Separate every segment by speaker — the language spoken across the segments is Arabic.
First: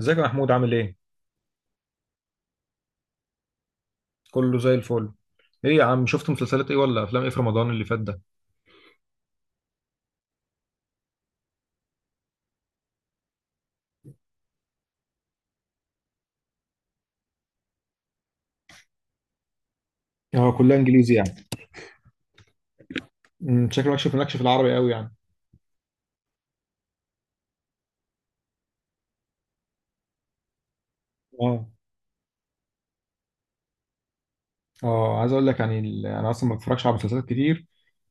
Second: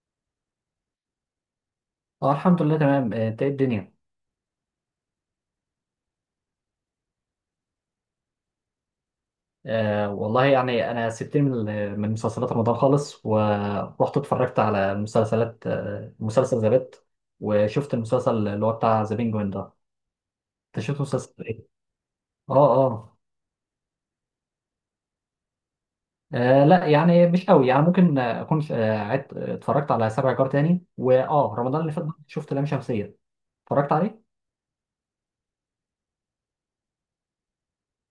Speaker 1: ازيك يا محمود عامل ايه؟
Speaker 2: اه، الحمد لله تمام، انت ايه الدنيا؟
Speaker 1: كله زي الفل. ايه يا عم شفت مسلسلات ايه ولا افلام ايه في رمضان اللي فات ده؟
Speaker 2: والله يعني انا سبتني من من مسلسلات رمضان خالص ورحت اتفرجت على مسلسلات مسلسل ذا بيت، وشفت المسلسل اللي هو بتاع ذا بينجوين ده.
Speaker 1: اه كلها
Speaker 2: انت شفت
Speaker 1: انجليزي يعني.
Speaker 2: مسلسل ايه؟ اه اه.
Speaker 1: شكلك مالكش في مالكش في العربي قوي يعني.
Speaker 2: لا يعني مش قوي، يعني ممكن اكون عدت اتفرجت على سبع جار تاني، واه
Speaker 1: اه
Speaker 2: رمضان اللي فات شفت لام شمسية. اتفرجت عليه.
Speaker 1: اه عايز اقول لك يعني انا اصلا ما بتفرجش على مسلسلات كتير،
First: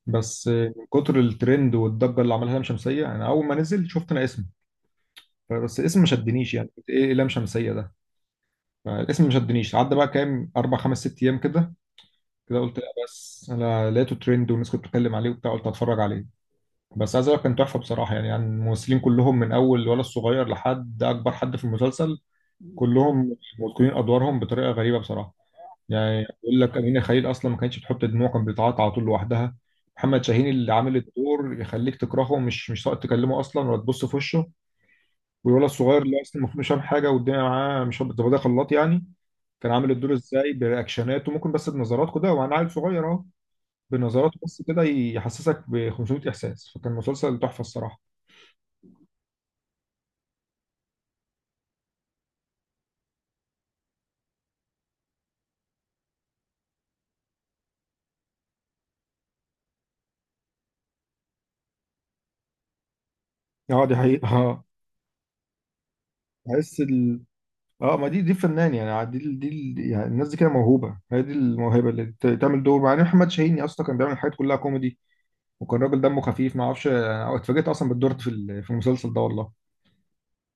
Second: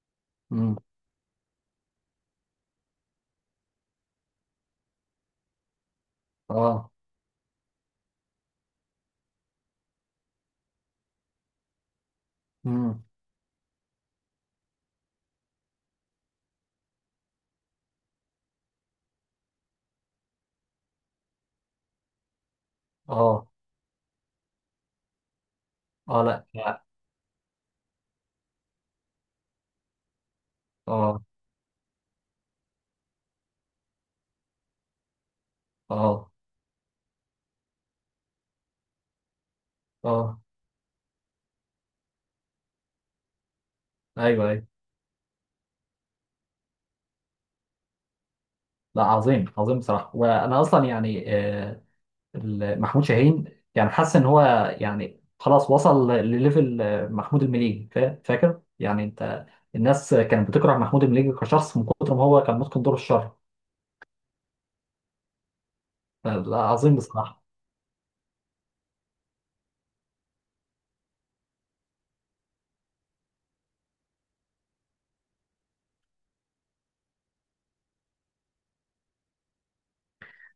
Speaker 1: بس
Speaker 2: امم.
Speaker 1: من كتر الترند والضجه اللي عملها لام شمسيه انا اول ما نزل شفت انا اسمه. بس الاسم ما شدنيش يعني، قلت
Speaker 2: اه.
Speaker 1: ايه لام شمسيه ده. فالاسم ما شدنيش، عدى بقى كام اربع خمس ست ايام كده. كده قلت لا،
Speaker 2: امم.
Speaker 1: بس انا لقيته ترند والناس كانت بتتكلم عليه وبتاع، قلت هتفرج عليه. بس عايز اقول لك كان تحفه بصراحه، يعني الممثلين كلهم من اول الولد الصغير لحد اكبر حد في المسلسل كلهم
Speaker 2: اه
Speaker 1: متقنين ادوارهم بطريقه غريبه بصراحه. يعني
Speaker 2: اه. لا
Speaker 1: اقول لك
Speaker 2: اه
Speaker 1: امينه خليل اصلا ما كانتش بتحط دموع، كانت بتعيط على طول لوحدها. محمد شاهين اللي عامل
Speaker 2: اه
Speaker 1: الدور يخليك تكرهه، مش ساقط تكلمه اصلا ولا تبص في وشه. والولد الصغير اللي
Speaker 2: اه.
Speaker 1: اصلا المفروض مش فاهم حاجه والدنيا معاه، مش هبط ده خلاط يعني. كان عامل الدور
Speaker 2: آه.
Speaker 1: ازاي برياكشناته، ممكن بس بنظراته كده وانا عيل صغير اهو. بنظراته
Speaker 2: ايوه
Speaker 1: بس
Speaker 2: ايوه.
Speaker 1: كده يحسسك ب 500 احساس، فكان مسلسل تحفه الصراحه.
Speaker 2: لا، عظيم عظيم بصراحة، وأنا أصلا يعني، محمود شاهين، يعني حاسس إن هو يعني خلاص وصل لليفل، محمود المليجي، فاكر يعني أنت؟ الناس كانت بتكره محمود المليجي كشخص من كتر ما هو كان متقن دور الشر.
Speaker 1: اه دي حقيقة اه.
Speaker 2: لا،
Speaker 1: بحس
Speaker 2: عظيم
Speaker 1: ال
Speaker 2: بصراحة.
Speaker 1: اه، ما دي فنان يعني، يعني الناس دي كده موهوبة، هي دي الموهبة اللي تعمل دور. مع ان محمد شاهيني اصلا كان بيعمل الحاجات كلها كوميدي، وكان راجل دمه خفيف، ما اعرفش. أنا اتفاجئت اصلا بالدور في في المسلسل ده والله.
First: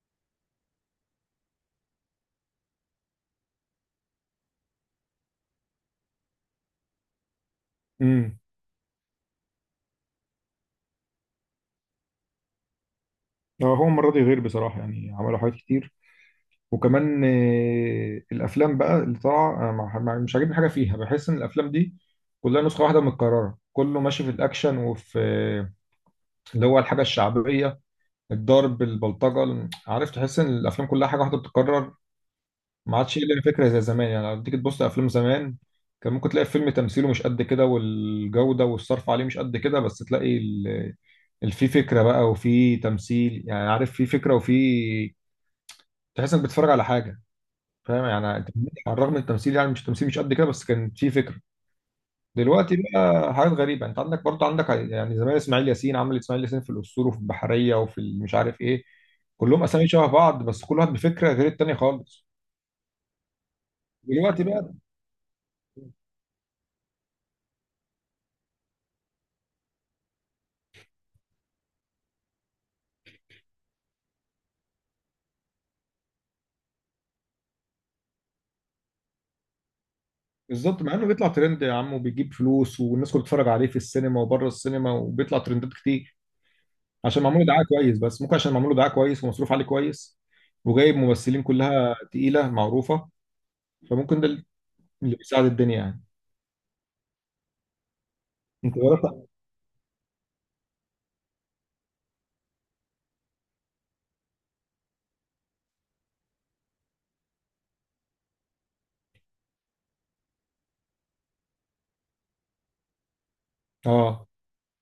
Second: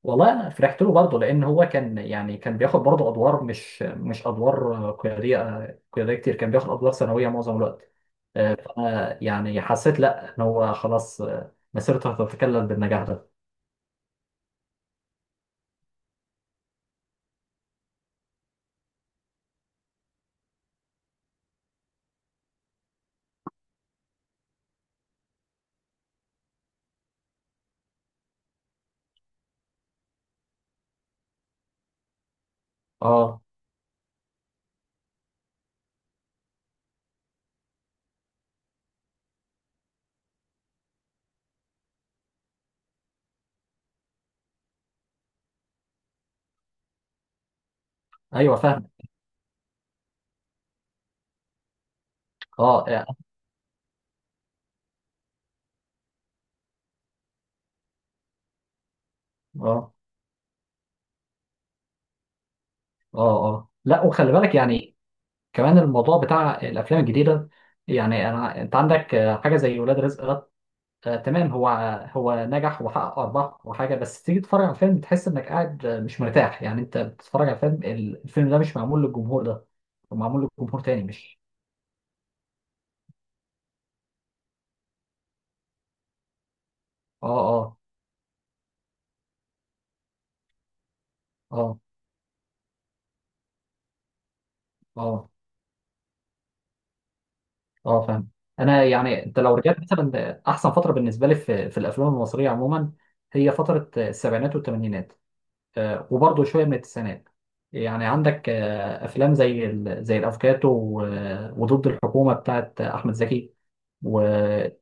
Speaker 2: والله أنا فرحت له برضه، لأن هو كان يعني كان بياخد برضه أدوار، مش أدوار قيادية، قيادية كتير، كان بياخد أدوار ثانوية معظم الوقت.
Speaker 1: امم.
Speaker 2: فأنا يعني حسيت لا، إن هو خلاص مسيرته هتتكلل بالنجاح ده.
Speaker 1: اه، هو المرة دي غير بصراحة يعني، عملوا حاجات كتير. وكمان الافلام بقى اللي طالعة أنا مش عاجبني حاجة فيها، بحس ان الافلام دي كلها نسخة واحدة متكررة، كله ماشي في الاكشن وفي اللي هو الحاجة الشعبية، الضرب البلطجه عارف، تحس ان الافلام كلها حاجه واحده بتتكرر. ما عادش لنا
Speaker 2: اه
Speaker 1: فكره زي زمان، يعني لو تيجي تبص لافلام زمان كان ممكن تلاقي الفيلم تمثيله مش قد كده والجوده والصرف عليه مش قد كده، بس تلاقي في فكره بقى وفي تمثيل، يعني عارف في فكره وفي، تحس انك بتتفرج على حاجه، فاهم يعني أنت.
Speaker 2: ايوه فاهمك.
Speaker 1: على الرغم من التمثيل يعني مش تمثيل مش قد كده، بس كان في فكره. دلوقتي
Speaker 2: اه اه
Speaker 1: بقى حاجات غريبه. انت عندك يعني زمان اسماعيل ياسين عمل اسماعيل ياسين في الاسطول وفي البحريه وفي مش عارف ايه، كلهم اسامي
Speaker 2: اه
Speaker 1: شبه بعض بس كل واحد بفكره غير التاني خالص.
Speaker 2: اه. آه. لا، وخلي
Speaker 1: دلوقتي
Speaker 2: بالك
Speaker 1: بقى،
Speaker 2: يعني كمان الموضوع بتاع الافلام الجديده، يعني انا انت عندك حاجه زي ولاد رزق ده. آه تمام، هو هو نجح وحقق ارباح وحاجه، بس تيجي تتفرج على الفيلم تحس انك قاعد مش مرتاح، يعني انت بتتفرج على فيلم، الفيلم ده مش معمول للجمهور ده، هو معمول لجمهور
Speaker 1: بالظبط مع
Speaker 2: تاني
Speaker 1: انه بيطلع
Speaker 2: مش.
Speaker 1: ترند يا عم وبيجيب فلوس والناس كلها بتتفرج عليه في السينما وبره السينما وبيطلع ترندات كتير عشان
Speaker 2: اه
Speaker 1: معمول دعايه
Speaker 2: اه
Speaker 1: كويس. بس ممكن عشان معمول دعايه كويس ومصروف عليه كويس وجايب ممثلين
Speaker 2: اه
Speaker 1: كلها تقيله معروفه، فممكن ده اللي
Speaker 2: اه
Speaker 1: بيساعد الدنيا يعني.
Speaker 2: اه فاهم.
Speaker 1: انت
Speaker 2: انا يعني
Speaker 1: جربت؟
Speaker 2: انت لو رجعت مثلا احسن فتره بالنسبه لي في الافلام المصريه عموما، هي فتره السبعينات والثمانينات، وبرضه شويه من التسعينات. يعني عندك افلام زي زي الافوكاتو وضد الحكومه بتاعت احمد زكي،
Speaker 1: اه
Speaker 2: ويعني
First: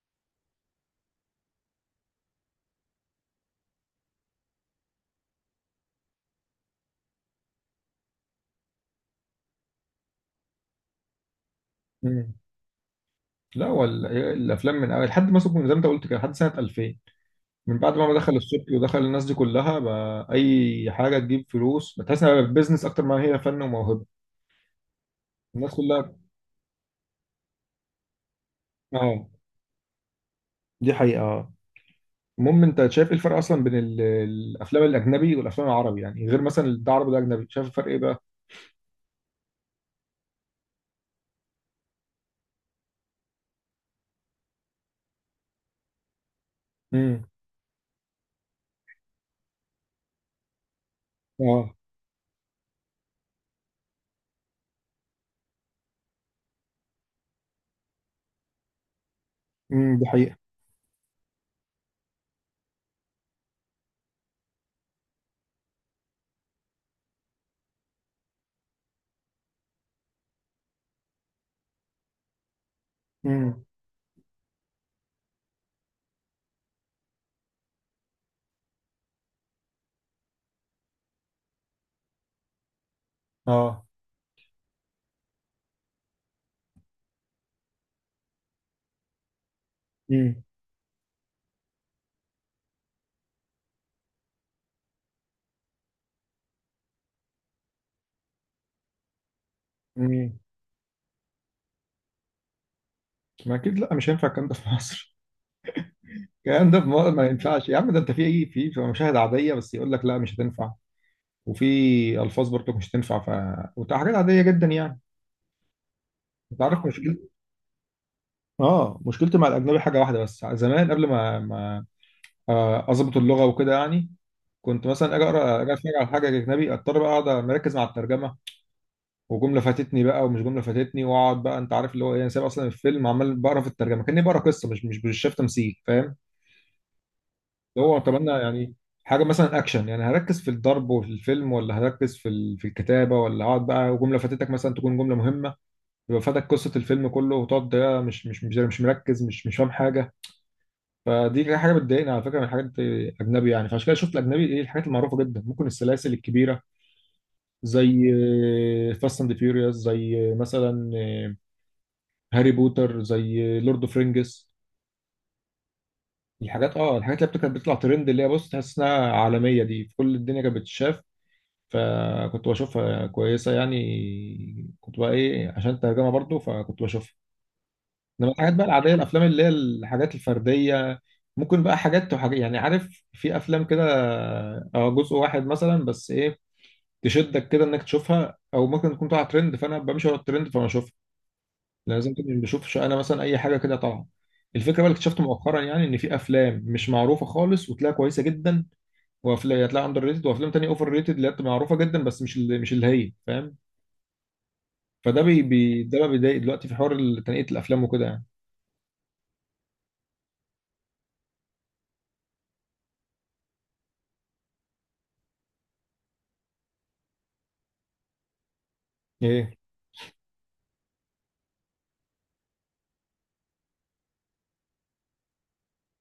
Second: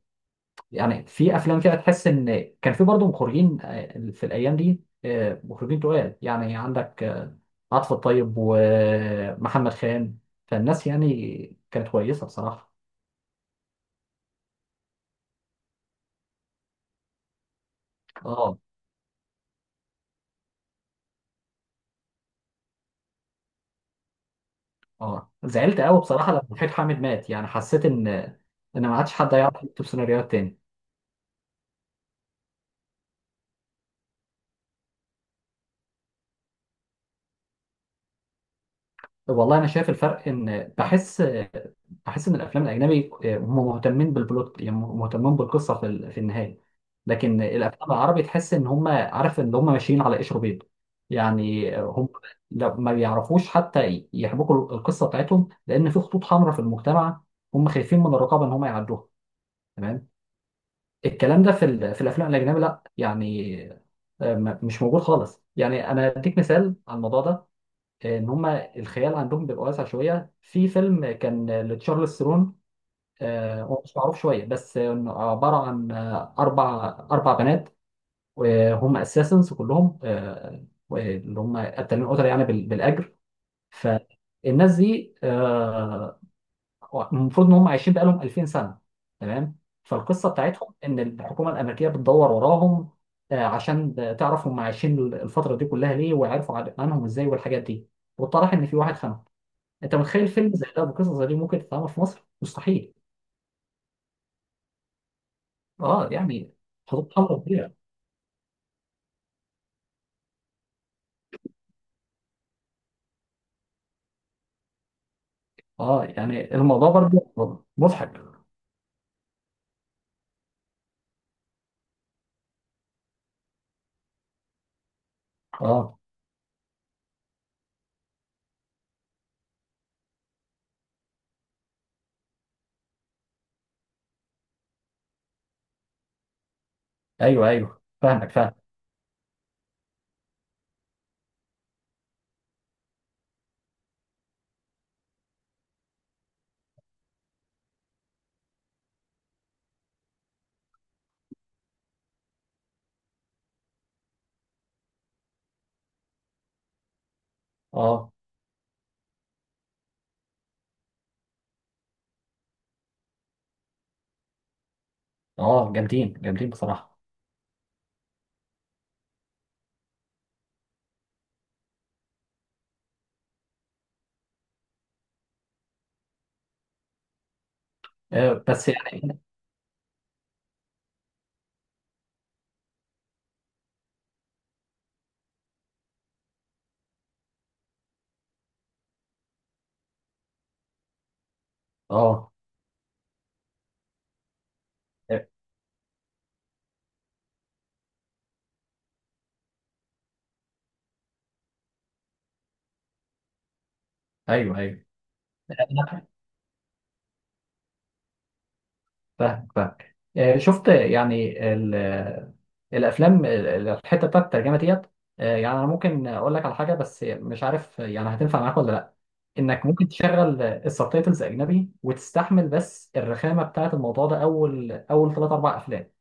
Speaker 2: في افلام كده تحس ان كان في برضه مخرجين في الايام دي مخرجين تقال، يعني عندك عاطف الطيب ومحمد خان. فالناس يعني كانت كويسه بصراحه.
Speaker 1: لا، هو الافلام من أول لحد ما سبكم زي ما انت قلت كده لحد سنه 2000. من بعد ما دخل
Speaker 2: اه
Speaker 1: السبكي ودخل الناس دي كلها، بقى اي حاجه تجيب فلوس، بتحس انها بيزنس اكتر ما هي فن وموهبه.
Speaker 2: اه.
Speaker 1: الناس
Speaker 2: زعلت قوي
Speaker 1: كلها.
Speaker 2: بصراحه لما وحيد حامد مات، يعني حسيت ان، ان ما عادش
Speaker 1: اه
Speaker 2: حد هيعرف يكتب سيناريوهات تاني.
Speaker 1: دي حقيقه اه. المهم انت شايف ايه الفرق اصلا بين الافلام الاجنبي والافلام العربي، يعني غير مثلا ده عربي وده اجنبي، شايف الفرق ايه بقى؟
Speaker 2: والله انا شايف الفرق، ان بحس ان الافلام الاجنبي هم مهتمين بالبلوت، يعني مهتمين بالقصه في في النهايه.
Speaker 1: امم،
Speaker 2: لكن الافلام العربي تحس ان هم عارف ان هم ماشيين على قشر بيض،
Speaker 1: اه،
Speaker 2: يعني هم لو ما بيعرفوش حتى يحبكوا القصه بتاعتهم، لان في خطوط حمراء في المجتمع، هم خايفين من الرقابه ان هم يعدوها.
Speaker 1: امم، دي
Speaker 2: تمام.
Speaker 1: حقيقه،
Speaker 2: الكلام ده في في الافلام الاجنبي لا يعني مش موجود خالص. يعني انا اديك مثال على الموضوع ده، ان هم الخيال عندهم بيبقى واسع شويه. في فيلم كان لتشارلز ثرون،
Speaker 1: امم،
Speaker 2: هو مش معروف شويه، بس إنه عباره عن اربع بنات، وهم اساسنز كلهم اللي هم قتالين قتله يعني بالاجر.
Speaker 1: اه،
Speaker 2: فالناس دي المفروض ان هم عايشين بقالهم 2000 سنه، تمام، فالقصه
Speaker 1: امم،
Speaker 2: بتاعتهم ان الحكومه الامريكيه بتدور وراهم عشان تعرف هم عايشين الفتره دي كلها ليه، وعرفوا عنهم ازاي والحاجات دي، واتضح ان في واحد خانهم. انت متخيل
Speaker 1: امم.
Speaker 2: فيلم زي ده بقصه زي دي ممكن تتعمل في مصر؟ مستحيل.
Speaker 1: ما اكيد لا مش هينفع الكلام ده في مصر.
Speaker 2: اه يعني،
Speaker 1: الكلام ده في مصر
Speaker 2: خطوط
Speaker 1: ما
Speaker 2: حمراء
Speaker 1: ينفعش
Speaker 2: كبيره.
Speaker 1: يا عم، ده انت في ايه، في مشاهد عاديه بس يقول لك لا مش هتنفع. وفي الفاظ برضك مش تنفع وبتبقى حاجات عاديه جدا يعني.
Speaker 2: اه يعني
Speaker 1: انت عارف
Speaker 2: الموضوع
Speaker 1: مشكلتي؟
Speaker 2: برضه مضحك.
Speaker 1: اه، مشكلتي مع الاجنبي حاجه واحده بس، زمان قبل ما اظبط اللغه وكده يعني، كنت مثلا اجي اقرا، اجي اتفرج
Speaker 2: اه
Speaker 1: على حاجه اجنبي، اضطر بقى اقعد مركز مع الترجمه، وجمله فاتتني بقى ومش جمله فاتتني، واقعد بقى انت عارف اللي هو ايه، انا سايب اصلا الفيلم عمال بقرا في الترجمه كاني بقرا قصه، مش شايف تمثيل فاهم.
Speaker 2: ايوه ايوه
Speaker 1: اللي هو طب
Speaker 2: فاهمك
Speaker 1: انا
Speaker 2: فاهم.
Speaker 1: يعني حاجه مثلا اكشن يعني، هركز في الضرب وفي الفيلم ولا هركز في في الكتابه، ولا اقعد بقى وجمله فاتتك مثلا تكون جمله مهمه، يبقى فاتك قصة الفيلم كله، وتقعد ده مش مركز مش فاهم حاجة. فدي كده حاجة بتضايقني على فكرة من الحاجات الأجنبي يعني. فعشان كده شفت الأجنبي إيه الحاجات المعروفة جدا، ممكن السلاسل الكبيرة زي
Speaker 2: اه
Speaker 1: فاست أند فيوريوس، زي مثلا هاري بوتر، زي لورد أوف رينجز.
Speaker 2: اه جامدين جامدين
Speaker 1: الحاجات، اه،
Speaker 2: بصراحه.
Speaker 1: الحاجات اللي كانت بتطلع ترند، اللي هي بص تحس انها عالمية، دي في كل الدنيا كانت بتتشاف. فكنت بشوفها كويسة يعني، كنت بقى ايه عشان الترجمة برضو، فكنت بشوفها. انما
Speaker 2: آه
Speaker 1: الحاجات بقى
Speaker 2: بس
Speaker 1: العاديه
Speaker 2: يعني.
Speaker 1: الافلام اللي هي الحاجات الفرديه، ممكن بقى حاجات وحاجات يعني عارف، في افلام كده اه جزء واحد مثلا بس ايه، تشدك كده انك تشوفها، او ممكن تكون طالعه ترند فانا بمشي ورا الترند فانا اشوفها. لازم كنت
Speaker 2: اه
Speaker 1: مش بشوفش انا مثلا اي حاجه كده طالعه. الفكره بقى اللي
Speaker 2: آه.
Speaker 1: اكتشفت مؤخرا يعني ان في افلام مش معروفه خالص وتلاقيها كويسه جدا، وافلام هتلاقيها اندر ريتد، وافلام تانيه اوفر ريتد اللي هي بتبقى معروفه جدا، بس مش اللي هي، فاهم.
Speaker 2: ايوه ايوه.
Speaker 1: فده بي بي ده
Speaker 2: أنا
Speaker 1: بقى بيضايق دلوقتي، في حوار تنقيه الافلام وكده يعني.
Speaker 2: فاهمك فاهمك، شفت يعني الافلام الحته بتاعت الترجمه ديت. يعني انا ممكن اقول لك على حاجه، بس مش عارف يعني هتنفع معاك ولا لا،
Speaker 1: ايه؟
Speaker 2: انك ممكن تشغل السبتايتلز اجنبي وتستحمل، بس الرخامه بتاعت الموضوع ده اول اول ثلاث اربع افلام،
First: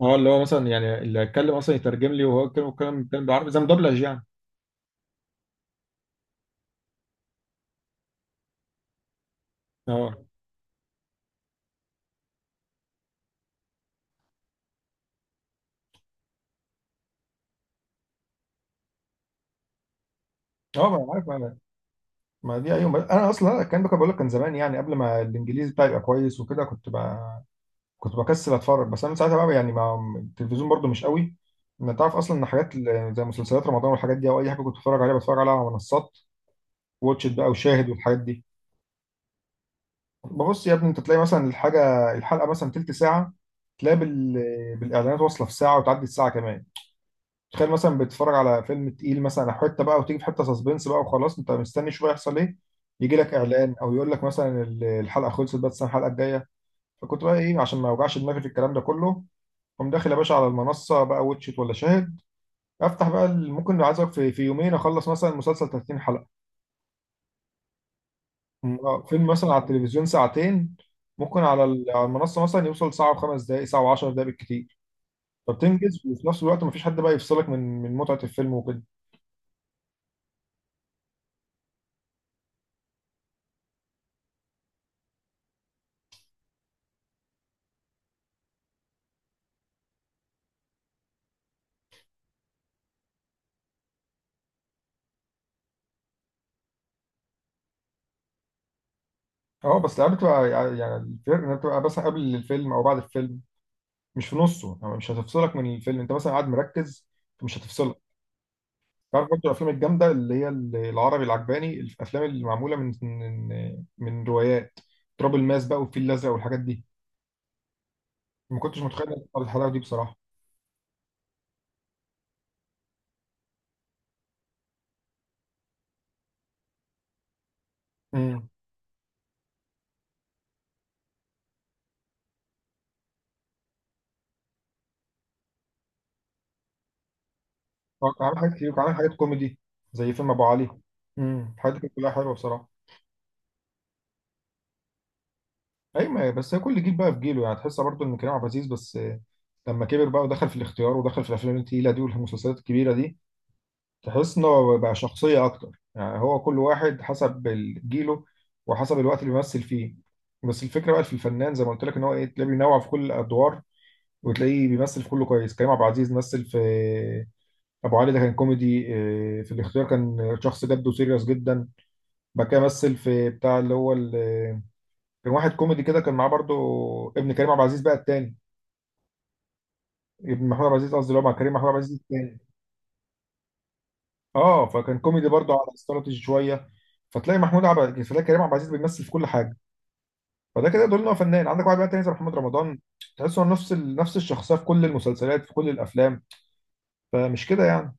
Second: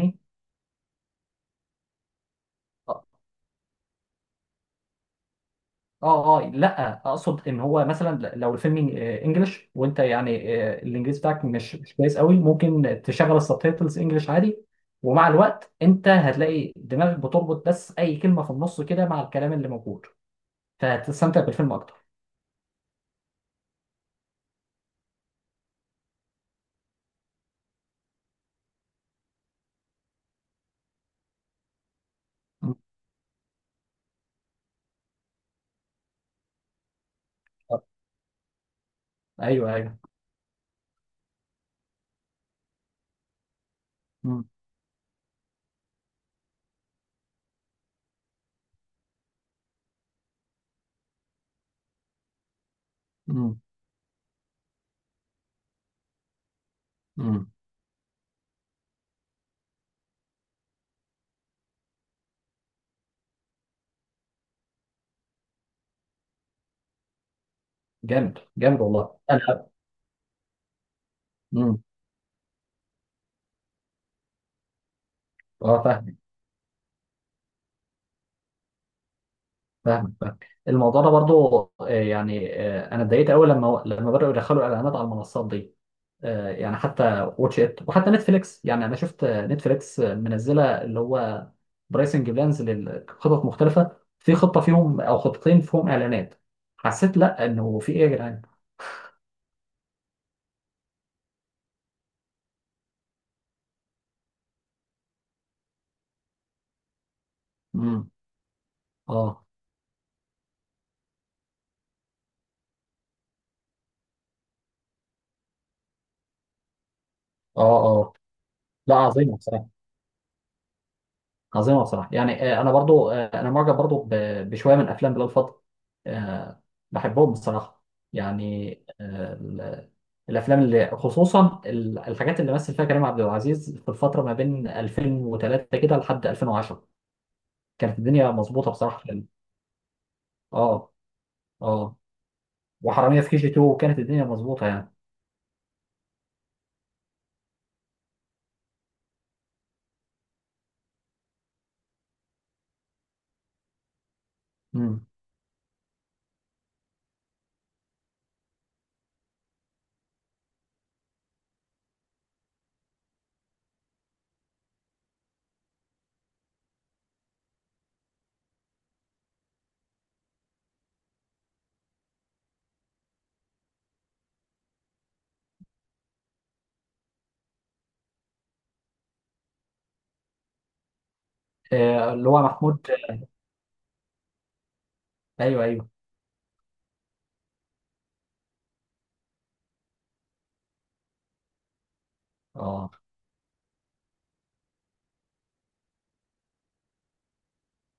Speaker 1: اه، اللي هو مثلا يعني اللي هيتكلم اصلا يترجم لي وهو يتكلم الكلام،
Speaker 2: اه
Speaker 1: الكلام بالعربي زي مدبلج يعني.
Speaker 2: اه. لا اقصد ان هو مثلا لو الفيلم انجلش، وانت
Speaker 1: اه
Speaker 2: يعني الانجليزي بتاعك مش كويس قوي، ممكن تشغل السبتايتلز انجلش عادي، ومع الوقت انت هتلاقي دماغك بتربط بس اي كلمه في النص كده مع الكلام اللي موجود،
Speaker 1: اه ما انا عارف
Speaker 2: فهتستمتع
Speaker 1: انا.
Speaker 2: بالفيلم اكتر.
Speaker 1: ما دي ايوه انا اصلا الكلام ده كنت بقول لك كان زمان يعني، قبل ما الانجليزي بتاعي يبقى كويس وكده، كنت بقى كنت بكسل اتفرج. بس انا من ساعتها بقى يعني، ما التلفزيون برضو مش قوي. ما تعرف اصلا ان حاجات
Speaker 2: مم.
Speaker 1: زي مسلسلات رمضان والحاجات دي او اي حاجه كنت بتفرج عليها، بتفرج عليها على منصات، واتش إت بقى
Speaker 2: آه،
Speaker 1: وشاهد والحاجات دي.
Speaker 2: ايوه ايوه.
Speaker 1: ببص يا ابني انت تلاقي مثلا الحاجه الحلقه مثلا تلت ساعه، تلاقي
Speaker 2: مم.
Speaker 1: بالاعلانات واصله في ساعه وتعدي الساعه كمان. تخيل مثلا بتتفرج على فيلم تقيل مثلا أو حته بقى، وتيجي في حته سسبنس بقى وخلاص انت مستني شويه يحصل ايه، يجي لك
Speaker 2: مم.
Speaker 1: اعلان او يقول لك مثلا الحلقه خلصت بس الحلقه الجايه. فكنت بقى
Speaker 2: مم.
Speaker 1: ايه عشان ما اوجعش دماغي في الكلام ده كله، قوم داخل يا باشا على المنصه بقى واتشيت ولا شاهد، افتح بقى ممكن عايز أقولك في يومين اخلص مثلا مسلسل 30 حلقه.
Speaker 2: جامد جامد والله
Speaker 1: فيلم مثلا على
Speaker 2: انا.
Speaker 1: التلفزيون ساعتين، ممكن على
Speaker 2: مم.
Speaker 1: على المنصه مثلا يوصل ساعه وخمس دقائق ساعه وعشر دقائق بالكتير.
Speaker 2: اه
Speaker 1: فبتنجز،
Speaker 2: فاهم.
Speaker 1: وفي نفس الوقت مفيش حد بقى يفصلك من متعه الفيلم وكده.
Speaker 2: فاهمك فاهمك الموضوع ده برضو. يعني انا اتضايقت قوي لما بداوا يدخلوا اعلانات على المنصات دي. يعني حتى واتش ات وحتى نتفليكس، يعني انا شفت نتفليكس منزله اللي هو برايسنج بلانز، لخطط مختلفه في خطه فيهم او خطتين فيهم اعلانات. حسيت لا، انه في ايه يا جدعان؟
Speaker 1: اه، بس الألعاب بتبقى يعني الفرق انها بتبقى مثلا قبل الفيلم او بعد الفيلم مش في نصه، يعني مش هتفصلك من الفيلم، انت مثلا قاعد مركز مش
Speaker 2: امم.
Speaker 1: هتفصلك. تعرف برضه
Speaker 2: اه
Speaker 1: الافلام الجامده اللي هي العربي العجباني، الافلام اللي معموله من روايات، تراب الماس بقى والفيل الازرق والحاجات دي،
Speaker 2: اه اه.
Speaker 1: ما كنتش
Speaker 2: لا،
Speaker 1: متخيل إن
Speaker 2: عظيمه بصراحه،
Speaker 1: الحلاوه دي بصراحه.
Speaker 2: عظيمه بصراحه. يعني انا برضو انا معجب برضو بشويه من افلام بلال فضل آه، بحبهم بصراحه.
Speaker 1: امم،
Speaker 2: يعني آه، ال- الافلام اللي خصوصا الحاجات اللي مثل فيها كريم عبد العزيز في الفتره ما بين 2003 كده لحد 2010، كانت
Speaker 1: كان
Speaker 2: الدنيا
Speaker 1: عامل حاجات كتير
Speaker 2: مظبوطه
Speaker 1: وكان عامل
Speaker 2: بصراحه
Speaker 1: حاجات
Speaker 2: في ال-.
Speaker 1: كوميدي زي فيلم ابو علي.
Speaker 2: اه
Speaker 1: امم، الحاجات دي كانت
Speaker 2: اه.
Speaker 1: كلها حلوه بصراحه.
Speaker 2: وحراميه في كي جي 2 كانت الدنيا مظبوطه يعني.
Speaker 1: ايوه بس هي كل جيل بقى في جيله، يعني تحس برضه ان كريم عبد العزيز بس لما كبر بقى ودخل في الاختيار ودخل في الافلام التقيله دي والمسلسلات الكبيره دي، تحس ان هو بقى
Speaker 2: امم.
Speaker 1: شخصيه اكتر يعني، هو كل واحد حسب جيله وحسب الوقت اللي بيمثل فيه. بس الفكره بقى في الفنان زي ما قلت لك ان هو ايه، تلاقيه بينوع في كل الادوار وتلاقيه بيمثل في كله كويس. كريم عبد العزيز مثل في ابو علي، ده كان كوميدي، في الاختيار كان شخص جد وسيريس جدا. بعد كده مثل في بتاع اللي هو كان واحد كوميدي كده، كان معاه برضو ابن كريم عبد العزيز بقى التاني، ابن محمود عبد العزيز قصدي، اللي هو مع كريم، محمود عبد العزيز
Speaker 2: اللي
Speaker 1: التاني.
Speaker 2: هو محمود.
Speaker 1: اه، فكان كوميدي برضو
Speaker 2: ايوه
Speaker 1: على
Speaker 2: ايوه.
Speaker 1: استراتيجي شويه. فتلاقي كريم عبد العزيز بيمثل في كل حاجه، فده كده يدل ان هو فنان. عندك واحد بقى تاني زي محمد رمضان،
Speaker 2: اه
Speaker 1: تحس انه نفس نفس الشخصيه في كل المسلسلات في كل الافلام، فمش كده يعني.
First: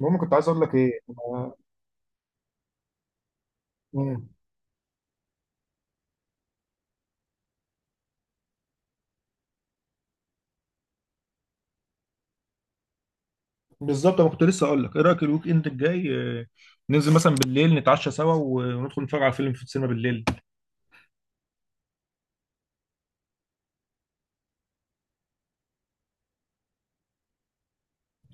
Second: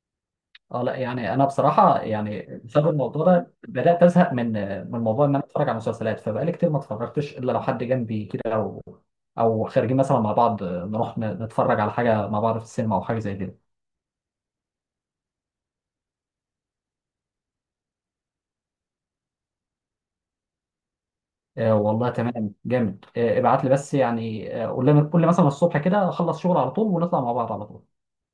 Speaker 1: المهم كنت عايز اقول لك
Speaker 2: اه. لا
Speaker 1: ايه
Speaker 2: يعني انا بصراحه، يعني بسبب الموضوع ده بدات
Speaker 1: مم.
Speaker 2: ازهق من موضوع ان انا اتفرج على مسلسلات، فبقالي كتير ما اتفرجتش الا لو حد جنبي كده، او خارجين مثلا مع بعض نروح نتفرج على حاجه مع بعض في السينما او حاجه زي كده.
Speaker 1: بالظبط، انا كنت لسه اقول لك، ايه رايك الويك اند الجاي آه، ننزل مثلا بالليل نتعشى سوا وندخل نتفرج على فيلم في السينما بالليل.
Speaker 2: آه والله تمام جامد، ابعت لي، بس يعني قول لي قول لي مثلا الصبح كده، اخلص شغل على طول ونطلع مع بعض على طول.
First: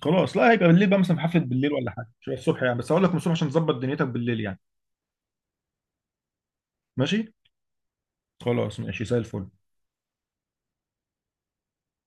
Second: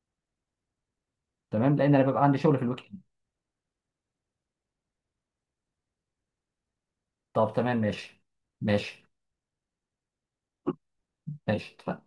Speaker 1: خلاص، لا هيبقى بالليل بقى، مثلا في حفلة بالليل
Speaker 2: تمام،
Speaker 1: ولا
Speaker 2: لان انا
Speaker 1: حاجة،
Speaker 2: بيبقى
Speaker 1: مش هيبقى
Speaker 2: عندي شغل
Speaker 1: الصبح
Speaker 2: في
Speaker 1: يعني،
Speaker 2: الويك
Speaker 1: بس
Speaker 2: اند.
Speaker 1: هقول لك من الصبح عشان تظبط دنيتك بالليل يعني. ماشي،
Speaker 2: طب تمام، ماشي.
Speaker 1: خلاص ماشي
Speaker 2: ماشي.
Speaker 1: زي الفل
Speaker 2: ماشي، اتفقنا.